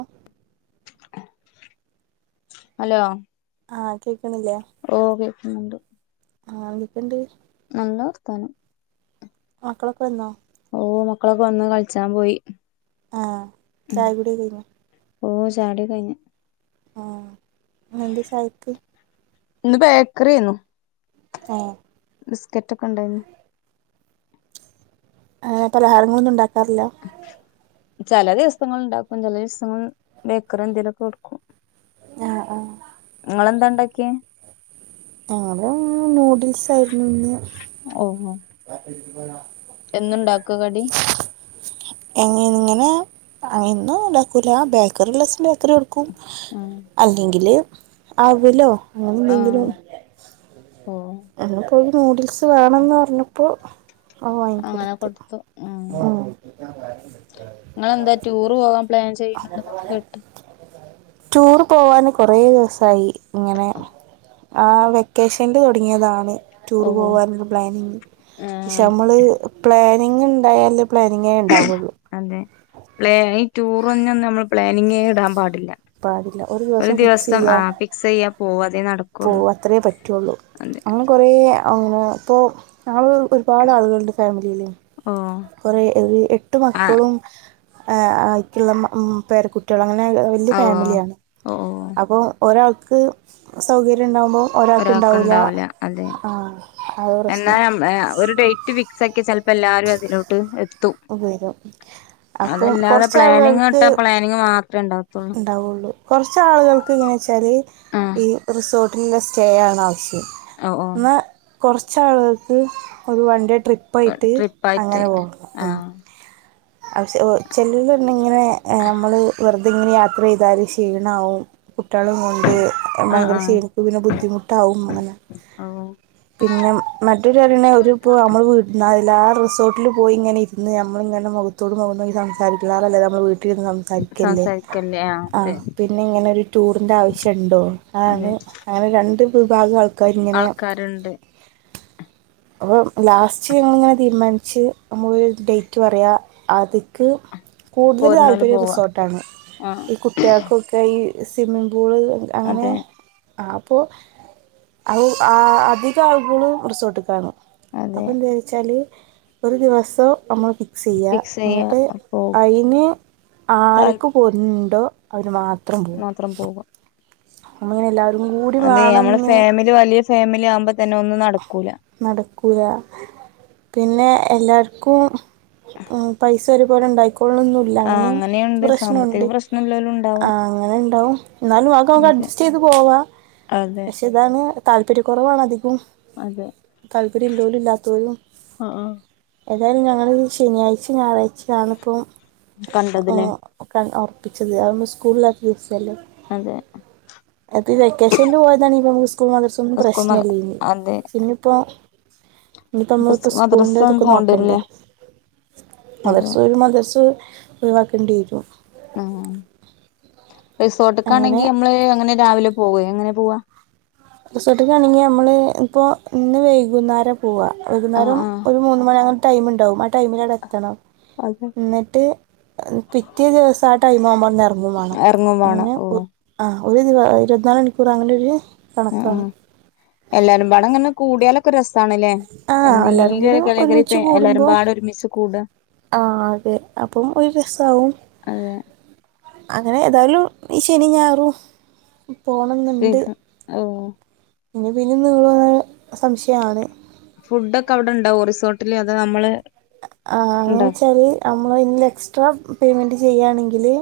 ഓഹ് hello ആഹ് കേക്ക്ണില്ലേ? ഓഹ് കേക്ക്ന്ന്ണ്ട്. ആഹ് വിളിക്കെണ്ട്. നല്ല വർത്താനം. മക്കളൊക്കെ വന്നോ? ഓഹ് മക്കളൊക്കെ വന്ന് കളിച്ചാൻ പോയി. ആഹ് ചായ കുടിയൊക്കെ കഴിഞ്ഞോ? ഓഹ് ചായകുടിയൊക്കെ കഴിഞ്ഞ്. ആഹ് ഇന്നെന്താ‌ ചായക്ക്? ഇന്ന് ബേക്കറിയെന്നു. ഏഹ് ബിസ്ക്കറ്റൊക്കെ ഇണ്ടായിന്നു. ആഹ് പലഹാരങ്ങളൊന്നും ഇണ്ടാക്കാറില്ലാ. ചെല ദിവസങ്ങളില് ഇണ്ടാക്കും ചെല ദിവസങ്ങളില് ബേക്കറി എന്തേലൊക്കെ എടുക്കും. ആഹ് ആഹ് ഇങ്ങളെന്താ ഇണ്ടാക്കിയെ? ഞങ്ങള് നൂഡിൽസായിരുന്നു ഇന്ന്. ഓഹോ [inaudible] എന്നുണ്ടാക്കോ കടി? എങ്ങ് ഇങ്ങനെ അ എന്നും ഉണ്ടാക്കൂല ബേക്കറിഇല്ലസം ബേക്കറി കൊടു ക്കും ഉം അല്ലെങ്കില് അവ്ലോ അങ്ങനെ എന്തെങ്കിലും. ആഹ് ഓ അങ്ങെനെ പോയി നൂഡിൽസ് വേണംന്ന് പറഞ്ഞപ്പോ ആ അങ്ങനെ വാങ്ങിക്കോടുത്ത് കൊടുത്തു ഉം ആഹ് ഇങ്ങളന്താ റ്റുറ് പോകാൻ പ്ലാൻ ചെയ്യ്ണ്ണ്ട്ന്നൊക്കെ കേട്ട്. [inaudible] റ്റുർ പോവാന് കുറേ ദിവസായി ഇങ്ങനെ ആ വെക്കേഷ്ൽ തൊ ട്ങ്ങിയാതാണ് റ്റുർ ഓ പോവാനുള്ള പ്ലാനിങ് പക്ഷെ ആഹ് നമ്മള് പ്ലാനിങ് ഉണ്ടായാല് പ്ലാനിങ്ങേ ഉണ്ടാവുള്ളൂ. അതെ പ്ല ഈ റ്റുർ ഒന്നും നമ്മൾ പ്ലാനിങ്ങേ ഇടാൻ പാടില്ല. പാടില്ല ഒരു ദിവസം ഫിക്സ്യ്യ. സെയ്യാ പോക അതെ നട പോവ അത്രയേ പറ്റുള്ളൂ, അങ്ങനെ കുറേ അങ്ങനെ ഇപ്പോ ഞങ്ങള് ഒരു പാട് ആളുകളുണ്ട് ഫാമിലിയില്. ആഹ് കുറേ ഒരു എട്ട് മക്കളും എഹ് ആയിക്ക്ള്ള മ്മ് പേരകു കുട്ടിയാളും അങ്ങനെ വല്യയ ഓ ഫാമിലിയാണ് ഓ അപ്പോ ഒരാൾക്ക് സൗകര്യം ഉണ്ടാകുമ്പോ ഒരാൾക്ക് ഇണ്ടാവൂല അതെ അത് എന്നാ പ്രശ്നം മ് ഒരു ഡേ റ്റ് ഫിക്സ് ആക്കി ചെലപ്പോ എല്ലാരും അതിലോട്ട് എ ത്തും വരും അപ്പം അതല്ലാതെ കുറച്ച് പ്ലാനിങ് ഇട്ട ആളുകൾക്ക് പ്ലാനിങ് മാത്രമേ ഉണ്ടാവത്തുള്ളൂ. ഉണ്ടാവുള്ളൂ കൊറച് ആളുകൾക്ക് എങ്ങനെച്ചാല് ആ ഈ റിസോ ട്ടിലെ സ്റ്റേ ആണ് ആവശ്യം, ഓ ഓ ഇന്നാ കൊറച്ചാളുകൾക്ക് ഒരു വൺ ഡേ ട്രി പ്പായിട്ട് ട്രിപ്പായിട്ട് അങ്ങനെ പോണം ഉം. ആഹ് ചെല്ല ഇങ്ങനെ നമ്മള് വെറുതെ ഇങ്ങനെ യാത്ര ചെയ്താല് ക്ഷീണമാവും കുട്ടികളും കൊണ്ട് ആ ഭയങ്കര ആ ക്ഷീണിക്കും പിന്നെ ബുദ്ധിമുട്ടാവും അങ്ങനെ ഓ പിന്നെ മറ്റൊരു കടണ ഒരു ഇപ്പോൾ നമ്മൾ വീട് ഇലാ ആ റിസോർട്ടിൽ പോയി ഇങ്ങന ഇന്ന് ഞമ്മളിങ്ങനെ മു മുഖതൊടുമുഖംന്നോക്കി സംസാരിക്കാറ നല്ലത് നമ്മൾ വീട്ടിൽരുന്ന് സംസാരിക്കല്ലേ സംസാരിക്കല്ലേ ആ അതെ ആഹ് പിന്നെ ഇങ്ങനെ ഒരു ടൂറിൻന്റെ ആവശ്യംണ്ടോ അതാണ് അതെ അങ്ങനെ രണ്ട് വിഭാഗആള് ആൾക്കാരുണ്ട് അപ്പം ലാസ്റ്റ് ഞങ്ങളിങ്ങനെ തീരുമാനിച്ച് നമ്മൾ ഡേറ്റ് പറയുക അതിക്ക് കൂടുതൽ പോരുന്നോല് താല്പര്യ പോവാ റിസോർട്ടാണ് ആ ഈ കുട്ടികൾക്കൊക്കെ ഈ സ്വിമ്മിംങ്ങ് പൂള് അങ്ങനെ അതെ ആ അപ്പൊ അ ആ അധിക ആളുകള്കളും റിസോർട്ടകാണ് അപ്പ അതെ എന്താ വിച്ചാല് ഒരു ദിവസം അമ്മൾ സെ ചെയ്യ, ഫിക്സ് ചെയ്യാ എന്നിട്ട് അപ്പോ അതിന് ആരക്കും താല്പര്യം പ്പോണ്ടോ അവന് മാത്രം പോകും മാത്രം പോകുക അങ്ങനെ എല്ലാവരും കൂടി വാണഞ്ഞ് ഒര് വലിയ ഫാമിലി ആക്പോ തന്നെ ഒന്നും നടക്കൂല നടക്കൂയ പിന്നെ എല്ലാവർക്കും പൈസ ഒരുപോലെ ഉണ്ടായിക്കോള്ളണംന്ന് ആ അങ്ങനെ അങ്ങനെയുണ്ട് സാമ്പത്തിക പ്രശ്നുണ്ട് പ്രശ്നം ഇല്ലോലും ഉണ്ടാവും അങ്ങനെ ഉണ്ടാവും എന്നാലും നിങ്ങൾക്കൊക്കെ അട് അതെ ജസ്റ്റ്യ്തു പോവ അതെ ഇതാണ് താല്പര്യ കുുറവാണ് അധികം അതെ താല്പര്യം ഉള്ളോലും ഇല്ലാത്തോരും ആ ആ ഏതായാലും ഞങ്ങള് ശനിയാഴ്ച ഞായറാഴ്ച കാണപ്പം കണ്ടതില്ലേ ക ഉറപ്പിച്ചത് അതൊന്ന് സ്കൂള് ഇല്ലാത്ത ദിവസല്ലെ അതെ അപ്പം ഈ വെക്കേഷനിൽ പോയതാണ്ണ ഇപ്പോൾ നമുക്ക് സ്കൂൾ മദർസൊന്നും സ്കൂൾ മ പ്രശ്നമല്ല അതെ പിന്നെ ഇപ്പോ ഇനി ഇപ്പ തമ്മളിപ്പോ മദ്രസ ഒന്ന് സ്കൂളിൻന്റെതൊക്കെ പോകേണ്ടി നോക്കണ്ടേ വരൂല്ലേ അതെ മദ്രസ പോയ് മദ്രസു ഒഴിവാക്കേണ്ടി വരും ഉ റിസോർട്ടൊക്കെ അങ്ങനെ ആണെങ്കി നമ്മള് അങ്ങനെ രാവിലെ പോവ എങ്ങനെ പോവാ റിസോർട്ടക്ക ആണെങ്കിൽ നമ്മള് ഇപ്പോൾ ഇന്ന് വൈകുന്നേരം പോവ ആ വൈകുന്നേരം ആ ഒരു മൂന്ന് മണിയാക ടൈം ഉണ്ടാവും ആ ടൈമില വിടെ ത്തണം അതെ എന്നിട്ട് പിറ്റേ ദിവസ ആ ടെയ്മാകുമ്പോ എറങ്ങു മാണം എറങ്ങുവാണം ഓഹ ആഹ ഒരു ദിവ ഇരുപത്തിനാല് മണിക്കൂർ ആവണത് ഉ എല്ലാരും പാട്ടെങ്ങനെ കൂടിയാല ഒക്കെരസണലെ ആ എല്ലാവരും കൂടി എന്നെങ്കിലുഒരിക്കൽ എല്ലാരും പാട ഒരു മിച്ച് കൂട ആഹ അതെ അപ്പം ഒരു രസാവും അതെ അങ്ങനെ ഏതായാലും ഈ ശനി ഞായറും പോണംന്നുണ്ട് ഓ പിന്നെ ഇനിം നീളൊന്ന് സംശയാണ് ഫുഡ് ഒക്കെ അവിടെണ്ടാവോ റിസോർട്ടില് അതോ നമ്മള് ആഹ അങ്ങനെ ഉണ്ടാ വെച്ചാല് നമ്മള് ഇന്ന് എക്സ്ട്രാ പേയ്മെന്റ് ചെയ്യാണെങ്കില്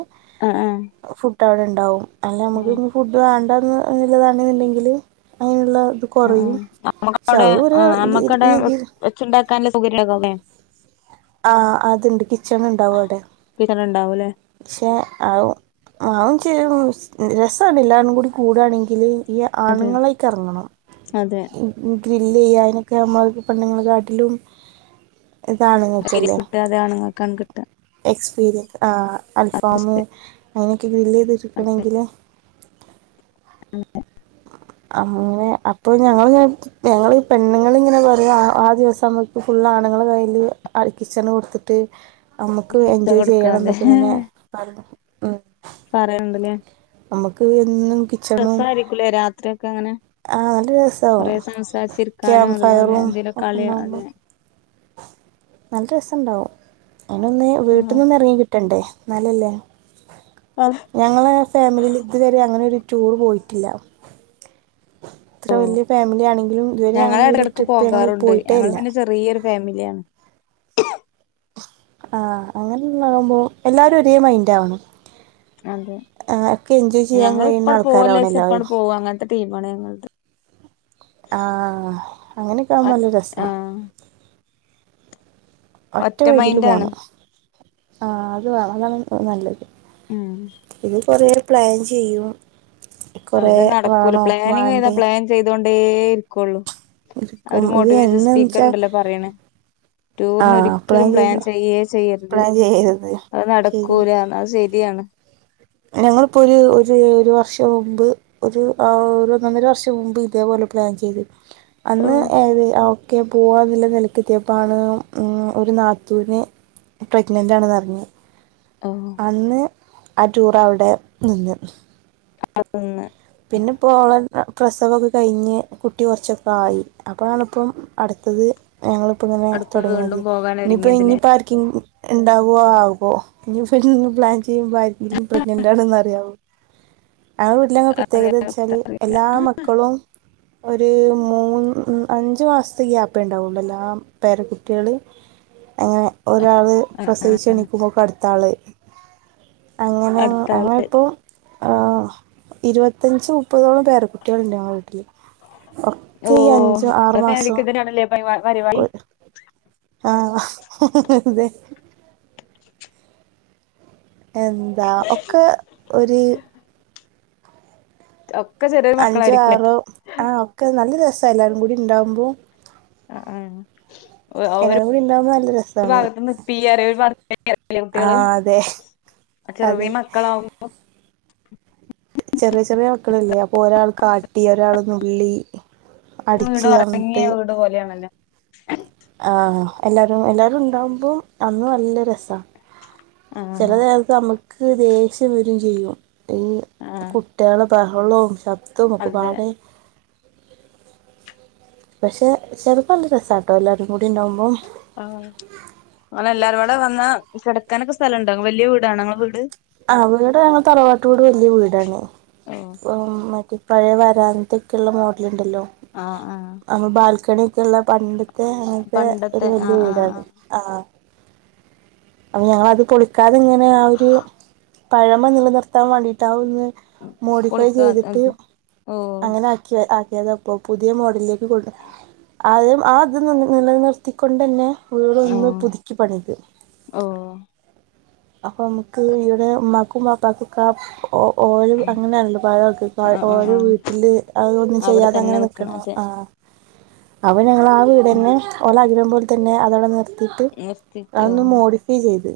ആ ആ ഫുഡ് അവിടെ ഉണ്ടാവും അല്ല ആ നമുക്ക് നി ഫുഡ് വേണ്ട എന്ന് അതിന്ന് വേണ്ടന്ന്ണ്ടെങ്കില് അതിനുള്ള ആഹ് കുറയും ആഹ് നമ്മക്ക് പക്ഷെ അവിടെ അതും ഒരു ആഹ് നമ്മക്കവിടെ രീതില് വെച്ചുണ്ടാക്കാനുള്ള സൗകര്യണ്ടവുല്ലേ ആ അത്ണ്ട് കിച്ചൺ ഉണ്ടാവും അവിടെ കിച്ചണ് ഉണ്ടാവൂലേ പക്ഷെ അവും അവും ശരിയാണ് രസാണ് എല്ലാവരും കൂടി കൂടയാണെങ്കില് ഈ അതെ ആണുങ്ങളയിക്ക്റങ്ങണം അതെ ഗ്രില് ചെയ്യാനൊക്കെ നമ്മളെ പെണ്ണുങ്ങളെക്കാട്ടിലും ഇത് സീരീസ് ആണുങ്ങക്കല്ലേ കിട്ടാതെ ആണുങ്ങൾക്കാണ് കിട്ടുക എക്സ്പീരിയൻസ് ആഹ അത് അൽഫാമും ശരി അങ്ങനെയൊക്കെ ഗ്രില്ല് യ്തിരിക്കണെങ്കില് അതെ അങ്ങനെ അപ്പൊ ഞങ്ങള് ഇങ്ങനെ ഞങ്ങള് പെണ്ണുങ്ങളിങ്ങനെ പറയും ആ ദിവസം നമ്മക്ക് ഫുള്ള് ആണുങ്ങളെ കയ്യില് കിച്ചണ് കൊടുത്തിട്ട് നമുക്ക് പിച്ച എൻജോയ് ചെയ്യണം കൊടുക്കാതെ എന്നൊക്കെ ഇങ്ങനെ പറ യും പറയുണ്ടല്ലേ നമ്മുക്ക് എന്നും കി രസായിരിക്കൂല്ലേ രാത്രി ഒക്കെ അങ്ങനെ നല്ല രസമാവും കൊറേ സംസാരിച്ചിരിക്കാനും ക്യാമ്പ് അതുപോലെ ഫയറും എന്തെങ്കാലും ഒക്കെ കളി ഉണ്ടാവുമ്പോൾ അതെ നല്ല രസണ്ടാവും അയിനൊന്ന് വീട്ട്ന്നൊന്ന് ഇറങ്ങി കിട്ടണ്ടേ ഇന്നാല്ലല്ലേ ആഹ് ഞങ്ങളെ ഫാമിലിയില് ഇതുവരെ അങ്ങനെ ഒരു ടൂറ് പോയിട്ടില്ല ഇത്ര വലിയ ഫാമിലി ആണെങ്കിലും ഇതുവരെ അങ്ങനെ ഒരു ട്രിപ്പ് ഞങ്ങള് പോയിട്ടേല്ല വലിയൊരു ഫാമിലിയാണ് ആ അങ്ങനൊന്നാവൂമ്പോ എല്ലാരും ഒരേ മൈൻഡാവണം അതെ ആ ഒക്കെ എൻജോയ് ചെയ്യാൻ ഞങ്ങള് കഴിയുന്ന ഇപ്പങ്ങട് ആൾക്കാരാവണം പോവല്ലേച്ച എല്ലാരും ഇപ്പങ്ങട് പോവും അങ്ങനത്തെ ടീമാണ് ഞങ്ങൾത് ആ അങ്ങനൊക്കെ ആവുമ്പോ നല്ല രസാ ആഹ് ഒറ്റ മൈൻഡില് പോണം ആഹ് അത് അതാണ് നല്ലത് ഉം ഇത് കൊറേ പ്ലാൻ ചെയ്യും കൊറേ വേണോ വേണ്ടേ ചെയ്തുകൊണ്ടേരിക്കുള്ളു ഇരിക്കും ഒരു ഇത് മോട്ടിവേഷൻ എന്നു സ്പീക്കർ വെച്ചാൽ ഉണ്ടല്ലോ പറയ്ണ് ആ ടൂറിന് ഒരിക്കലും പ്ലാൻ ചെയ്ത ചെയ്യേ ചെയ്യരുത് പ്ലാൻ ചെയ്യരുത് അത് ശരിയാണ് നടക്കൂലാ ന്ന് അത് ശരിയാണ് ഞങ്ങളിപ്പോ ഒര് ഒര് ഒരു വർഷം മുമ്പ് ഒരു ആ ഒര് ഒന്ന് ഒന്നര വർഷം മുമ്പ് ഇതേപോലെ പ്ലാൻ ചെയ്ത് ഓ അന്ന് ഏത് ഒക്കെ പോവാന്നുള്ള നിലക്കെത്തിയപ്പാണ് ഒരു നാത്തൂന് പ്രഗ്നന്റ് ആണെന്ന് അറിഞ്ഞേ ആഹ് അന്ന് ആ ടൂറ് അവിടെ നിന്ന് [unintelligible] പിന്നെപ്പോ ഓളെ പ്രസവൊക്കെ കഴിഞ്ഞ് കുട്ടി കുറച്ചൊക്കെ ആയി അപ്പോ ആണിപ്പം അടുത്തത് ഞങ്ങളിപ്പോ ഇങ്ങനെ അടുത്ത് തുടങ്ങുന്നത് വീണ്ടും പോകാൻ ഇനിയിപ്പോ ഇനി ഒരുങ്ങിയതില്ലേ പാർക്കെങ്കി ഇണ്ടാവോ ആവോ ഇനി പിന്നെ പ്ലാൻ ചെയ്യുമ്പോ ആർക്കെങ്കിലും പ്രെഗ്നന്റാണെന്ന് അറിയാവോ ആ വീട്ടിലെ പ്രത്യേകത വെച്ചാല് എല്ലാ മക്കളും ഒരു മൂന്ന് അഞ്ച് മാസത്തെ ഗ്യാപ്പ് ഉണ്ടാവുള്ളൂ എല്ലാൽ പേരകുട്ടികള് അങ്ങനെ ഒരാള് ആ, ആ. പ്രസവിച്ച് എണിക്കുമ്പോക്ക് അടുത്താള് അങ്ങനെ അടുത്ത ആള് അങ്ങനെ ഇപ്പോ ആ ഇരുപത്തഞ്ച് മുപ്പതോളം പേര കുട്ടികളുണ്ട് ഞങ്ങളെ വീട്ടില് ഓ ഒക്കെ ഈ അഞ്ച് ആറ് നിങ്ങളെ മാസം ഫാമിലിക്ക് [unintelligible] ആഹ് അതെ എന്താ ഒക്കെ ഒര് ഒക്കെ ചെറ്യെ അഞ്ചോ ആറോ ആഹ് ഒക്കെ ന്നല്ല രസ എല്ലാരും കൂടി ഇണ്ടാവ്മ്പോ അ ആഹ് ഒ ഓര് എല്ലാരും കൂടി ഉണ്ടാവുമ്പോ നല്ല രസാണ് ഭാഗത്ത്ന്ന് പ്പിഅറിം ഒര്ഭാഗ് [inaudible] കുട്ട്യള് ആഹ് അതെ അചെറ്യെ അതെ മക്കളാവും ചെറ്യ ചെറ്യ് മക്കളല്ലേ അപ്പോഒരാൾ കാട്ടി ഒരാള് ന്നുള്ളി വീട് ഒർങ്ങിയ വീട് പോലെയണല്ലോ ആഹ് എല്ലാരും എല്ലാരുണ്ടാവുമ്പോ അന്ന് ന്നല്ല രസ ആ ചെലന്നേരത് അമക്ക് ദേഷ്യം വെരും ചെയ്യും ഈ ആ കുട്ട്യാളെ ബെഹളോം ശബ് ദോം അതെ ഒക്കപാടെ പഷെ ചെലപ്പല്ല രസട്ടോ എല്ലാരും കൂടി ഇണ്ടാവ്മ്പോ ആഹ് ഇങ്ങള് എല്ലാരും കൂടെ വന്നാ കെടക്കാനൊക്കെ സ്ഥലം ഉണ്ടോ വലിയ വീടാണോ ഇങ്ങളെ വീട്? ആഹ് വീട് ഞങ്ങളെ തറവാട്ട് വീട് വല്ല്യ വീടാണ് ഓ ഉം മറ്റേ. പയെ വരാന്ത ഒക്കെള്ള മോഡല്ണ്ടല്ലോ. ആഹ് ആഹ്. അപ്പൊ ബാൽക്കണി ഒക്കെ ഉള്ള പണ്ടത്തെ അങ്ങൻത്തെ ഒര് പണ്ടത്തെ വല്ല്യ ആഹ് ആഹ് വീടാണ്. ആഹ് അപ്പൊ ഞങ്ങള് അത് പൊളിക്കാതെ ഇങ്ങനെ ആ ഒര്. പഴമ നില നിർത്താൻ വാണ്ടിട്ട് അത് ഒന്ന് മോഡിഫൈ പൊളിക്കാ ചെയ്തിട്ട് ഓ അങ്ങനെ ആ ക്ക്യേ ആക്കിയതാ ഇപ്പോ പുതിയ മോഡലിലേക്ക് കൊണ്ട് ആദ്യം ആത് നിന്ന് നില നിർത്തിക്കൊണ്ടന്നെ ഉള്ള് ഒന്ന് പുതുക്കി പണിത്. ഓഹ് അപ്പൊ നമ്മക്ക് ഇവടെ ഉമ്മാക്കും വാപ്പക്കൊക്കെ ഒ ഓ ഓല് അങ്ങനെ ആണല്ലോ പഴയ ആൾക്കാര് ആഹ് ആഹ് ഓലെ ആഹ് വീട്ടില് അത് ഒന്നും അവിടെ ചെയ്യാതെ തന്നെ അങ്ങനെ നിക്കണം. അതെ ആഹ് അപ്പൊ ഞങ്ങള് ആ വീട് തന്നെ ഓല ആഗ്രഹം പോലെ തന്നെ അത് അവ്ടെ നിർ ത്തിട്ട് അതൊന്ന് മോഡിഫൈ ചെയ്ത്.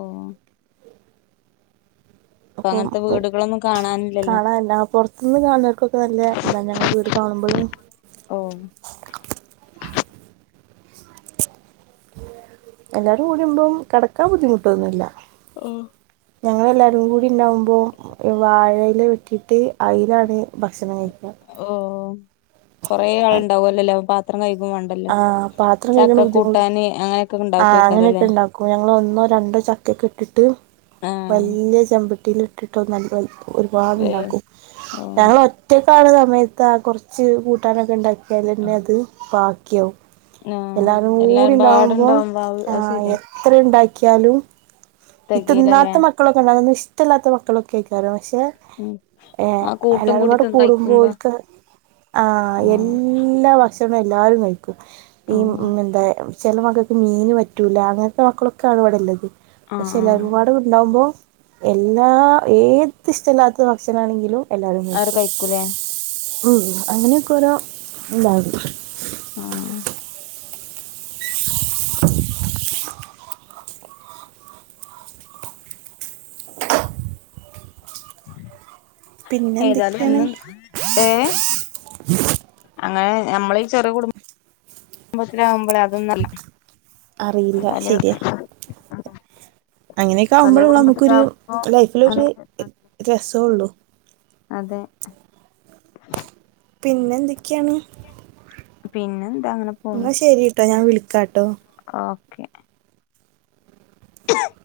ഓഹ്. ഇപ്പ അപ്പം അങ്ങനത്തെ വീടുകളൊന്നും കാണാനില്ലല്ലോ കാണാല്ല [unintelligible] ഇന്ന് കാണുന്നവർക്കൊക്കെ നല്ലെ ഇത് തന്നെ ഞങ്ങളെ വീട് കാണുമ്പള്. ഓഹ് എല്ലാവരും കൂടുമ്പം കടക്കാൻ ബുദ്ധിമുട്ടൊന്നുല്ല. ഓഹ്. ഞങ്ങള് എല്ലാവരും കൂടി ഇണ്ടാവ്മ്പം ഈ വാഴയില വെട്ടിയിട്ട് അയിലാണ് ഭക്ഷണം കഴിക്ക. ഓഹ് കൊറേ ആള് ഉണ്ടാവല്ലൊ ലെ അപ്പ ത്രം കഴുകും വേണ്ടല്ലോ ആ, പാത്രം കഴുകണ ചക്ക ബുദ്ധിമുട്ട് കൂട്ടാന് അങ്ങനെ ഒ ആഹ് അങ്ങനെ ഒക്കെ ഇണ്ടാക്കും ഞങ്ങള് ഒന്നോ രണ്ടോ ചക്ക ഒക്കെ ഇട്ടിട്ട്. ആഹ് വല്ല്യെ ചെമ്പട്ടീല് ഇട്ടിട്ട് [unintelligible] ഒര്പാട് വേ ഉണ്ടാക്കും ഓ ഞങ്ങളെ ഒറ്റക്കാണെ സമയത്ത് ആ കൊർച്ച് കൂട്ടാനൊക്കെ ഉണ്ടാക്കിയാൽ തന്നെ അത് ബാക്കിയാവും. ആഹ് എല്ലാവരും കൂടി ഉണ്ടാവുമ്പം എല്ലാരുംപാടുണ്ടാവുമ്പോ അത് ആഹ് ശരിയാ എത്ര ഉണ്ടാക്കിയാലും ഈ തികയിലല്ലേ തിന്നാത്ത മക്കളൊക്കെ ഉണ്ടാവും ഒന്നും ഇഷ്ടല്ലാത്ത മക്കളൊക്കെ അയ്ക്കാരം പക്ഷെ ഉം ഏഹ് ആ കൂട്ടും എല്ലാവരും കൂടി കൂടെ തിന്ന് കൂടുമ്പം കഴിക്കുമ്പോ ഓൽക്ക്. ആഹ് എല്ലാ ഭക്ഷണും എല്ലാരും കഴിക്കും ഈ ആഹ് മെന്താ ചെല മക്കൾക്ക് മീന് പറ്റൂല അങ്ങൻത്തെ മക്കളൊക്കാണ് ഇവടെ ഇല്ലത്. പക്ഷെ ആഹ് എല്ലാവരും പാടെ ഉണ്ടാവുമ്പോ എല്ലാ ഏത് ഇഷ്ടല്ലാത്ത ഭക്ഷണം ആണെങ്കിലും എല്ലാവരും അവര് കഴിക്കും കഴിക്കൂലേ ഉം അങ്ങനെ ഒക്കെ ഓരോ ഇണ്ടാകും. ആഹ് [inaudible] പിന്നെ ഏതാലും എന്തൊക്കെയാണ് എന്നും ഏഹ് അങ്ങനെ ഞമ്മളെ ഈ ചെറ് കുടും മ്പോത്തിന് ആകുമ്പള് അതൊന്നു അല്ല അറിയില്ല എന്നാല് അങ്ങനെ ഒക്കെ വലിയ ആകുമ്പള് ഉള്ളു നമ്മക്കൊരു കുടുംബത്തിലാവുമ്പോ ലൈഫില് ഒര് രസം ഉള്ളു. അതെ പിന്നെ എന്തൊക്കെയാണ് പിന്നെന്താ അങ്ങനെ എന്ന പോണു ശരി കേട്ടോ ഞാൻ വിളിക്കാട്ടോ ഓക്കെ [inaudible]